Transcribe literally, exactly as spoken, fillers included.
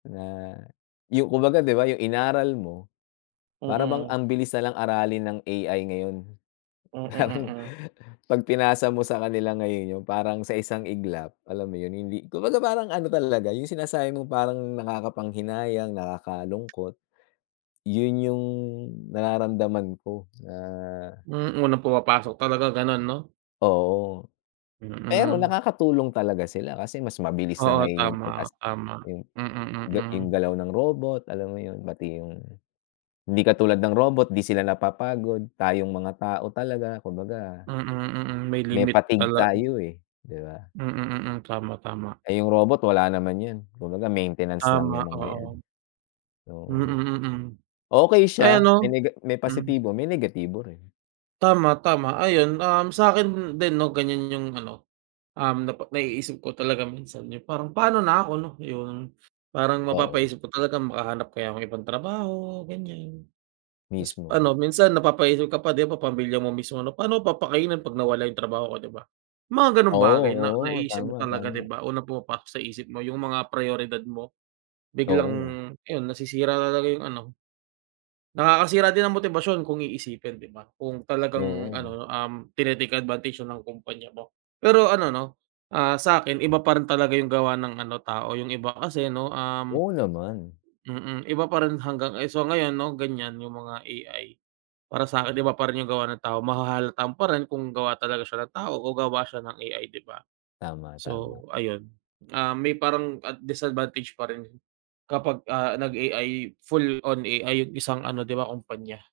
Na, 'yo kumbaga, 'di ba, yung inaral mo, para bang Mm. ambilis na lang aralin ng A-I ngayon. Mm, Parang, mm. 'pag pinasa mo sa kanila ngayon, yung parang, sa isang iglap, alam mo 'yon, hindi kumbaga, parang ano talaga, yung sinasabi mong parang, nakakapanghinayang, nakakalungkot, 'yon yung nararamdaman ko, na Hmm, unang pumapasok talaga gano'n, 'no? Oo. Pero Mm. nakakatulong talaga sila, kasi mas mabilis na Oo, ngayon yung 'pag, tama, as tama. yung Mm, ga yung mm. galaw ng robot, alam mo 'yon, pati yung hindi katulad ng robot, 'di sila napapagod, tayong mga tao talaga, kumbaga Mm, mm, may may limit fatigue talag tayo, eh, 'di ba? Mm, mm, tama, tama. Eh, yung robot wala naman 'yon, kumbaga maintenance lang Tama, yung mga yan, oo. Mm, oo. mm. Okay Ay, siya may ano nega may hmm. positibo, may negatibo rin. Tama, tama. Ayun, um, sa'kin din, 'no, ganyan yung ano, um, napa naiisip ko talaga minsan, yung parang, pa'no na ako, 'no, 'yon. Parang Oo. mapapaisip ka talaga, makahanap kaya ako ng ibang trabaho, ganyan. Tas Mismo. ano, minsan napapaisip ka pa, 'di ba, pamilya mo mismo ano, paano mo papakainin 'pag nawala yung trabaho ko, 'di ba? Mga gano'ng bagay na Oo, oo. naiisip mo Tama, talaga, tama. 'di ba? Unang pumapasok sa isip mo, yung mga prayoridad mo, biglang Oo. ayun, nasisira na talaga yung ano. Nakakasira din ng motibasyon kung iisipin, 'di ba? Kung talagang Oo. ano, um, tini-take advantage na ng kumpanya mo. Pero ano, 'no, ah, sa'kin iba pa rin talaga yung gawa ng ano, tao, yung iba kasi 'no, um Oo naman. mm, iba pa rin hanggang ay, so, ngayon 'no, ganyan yung mga A-i. Para sa'kin iba pa rin yung gawa ng tao, mahahalata mo pa rin kung gawa talaga siya ng tao o gawa siya ng A-I 'di ba? Tama, tama. So, ayun, ah, may parang, ah, disadvantage pa rin, kapag, ah, nag-A-I full on A-I yung isang ano, 'di ba, kumpanya.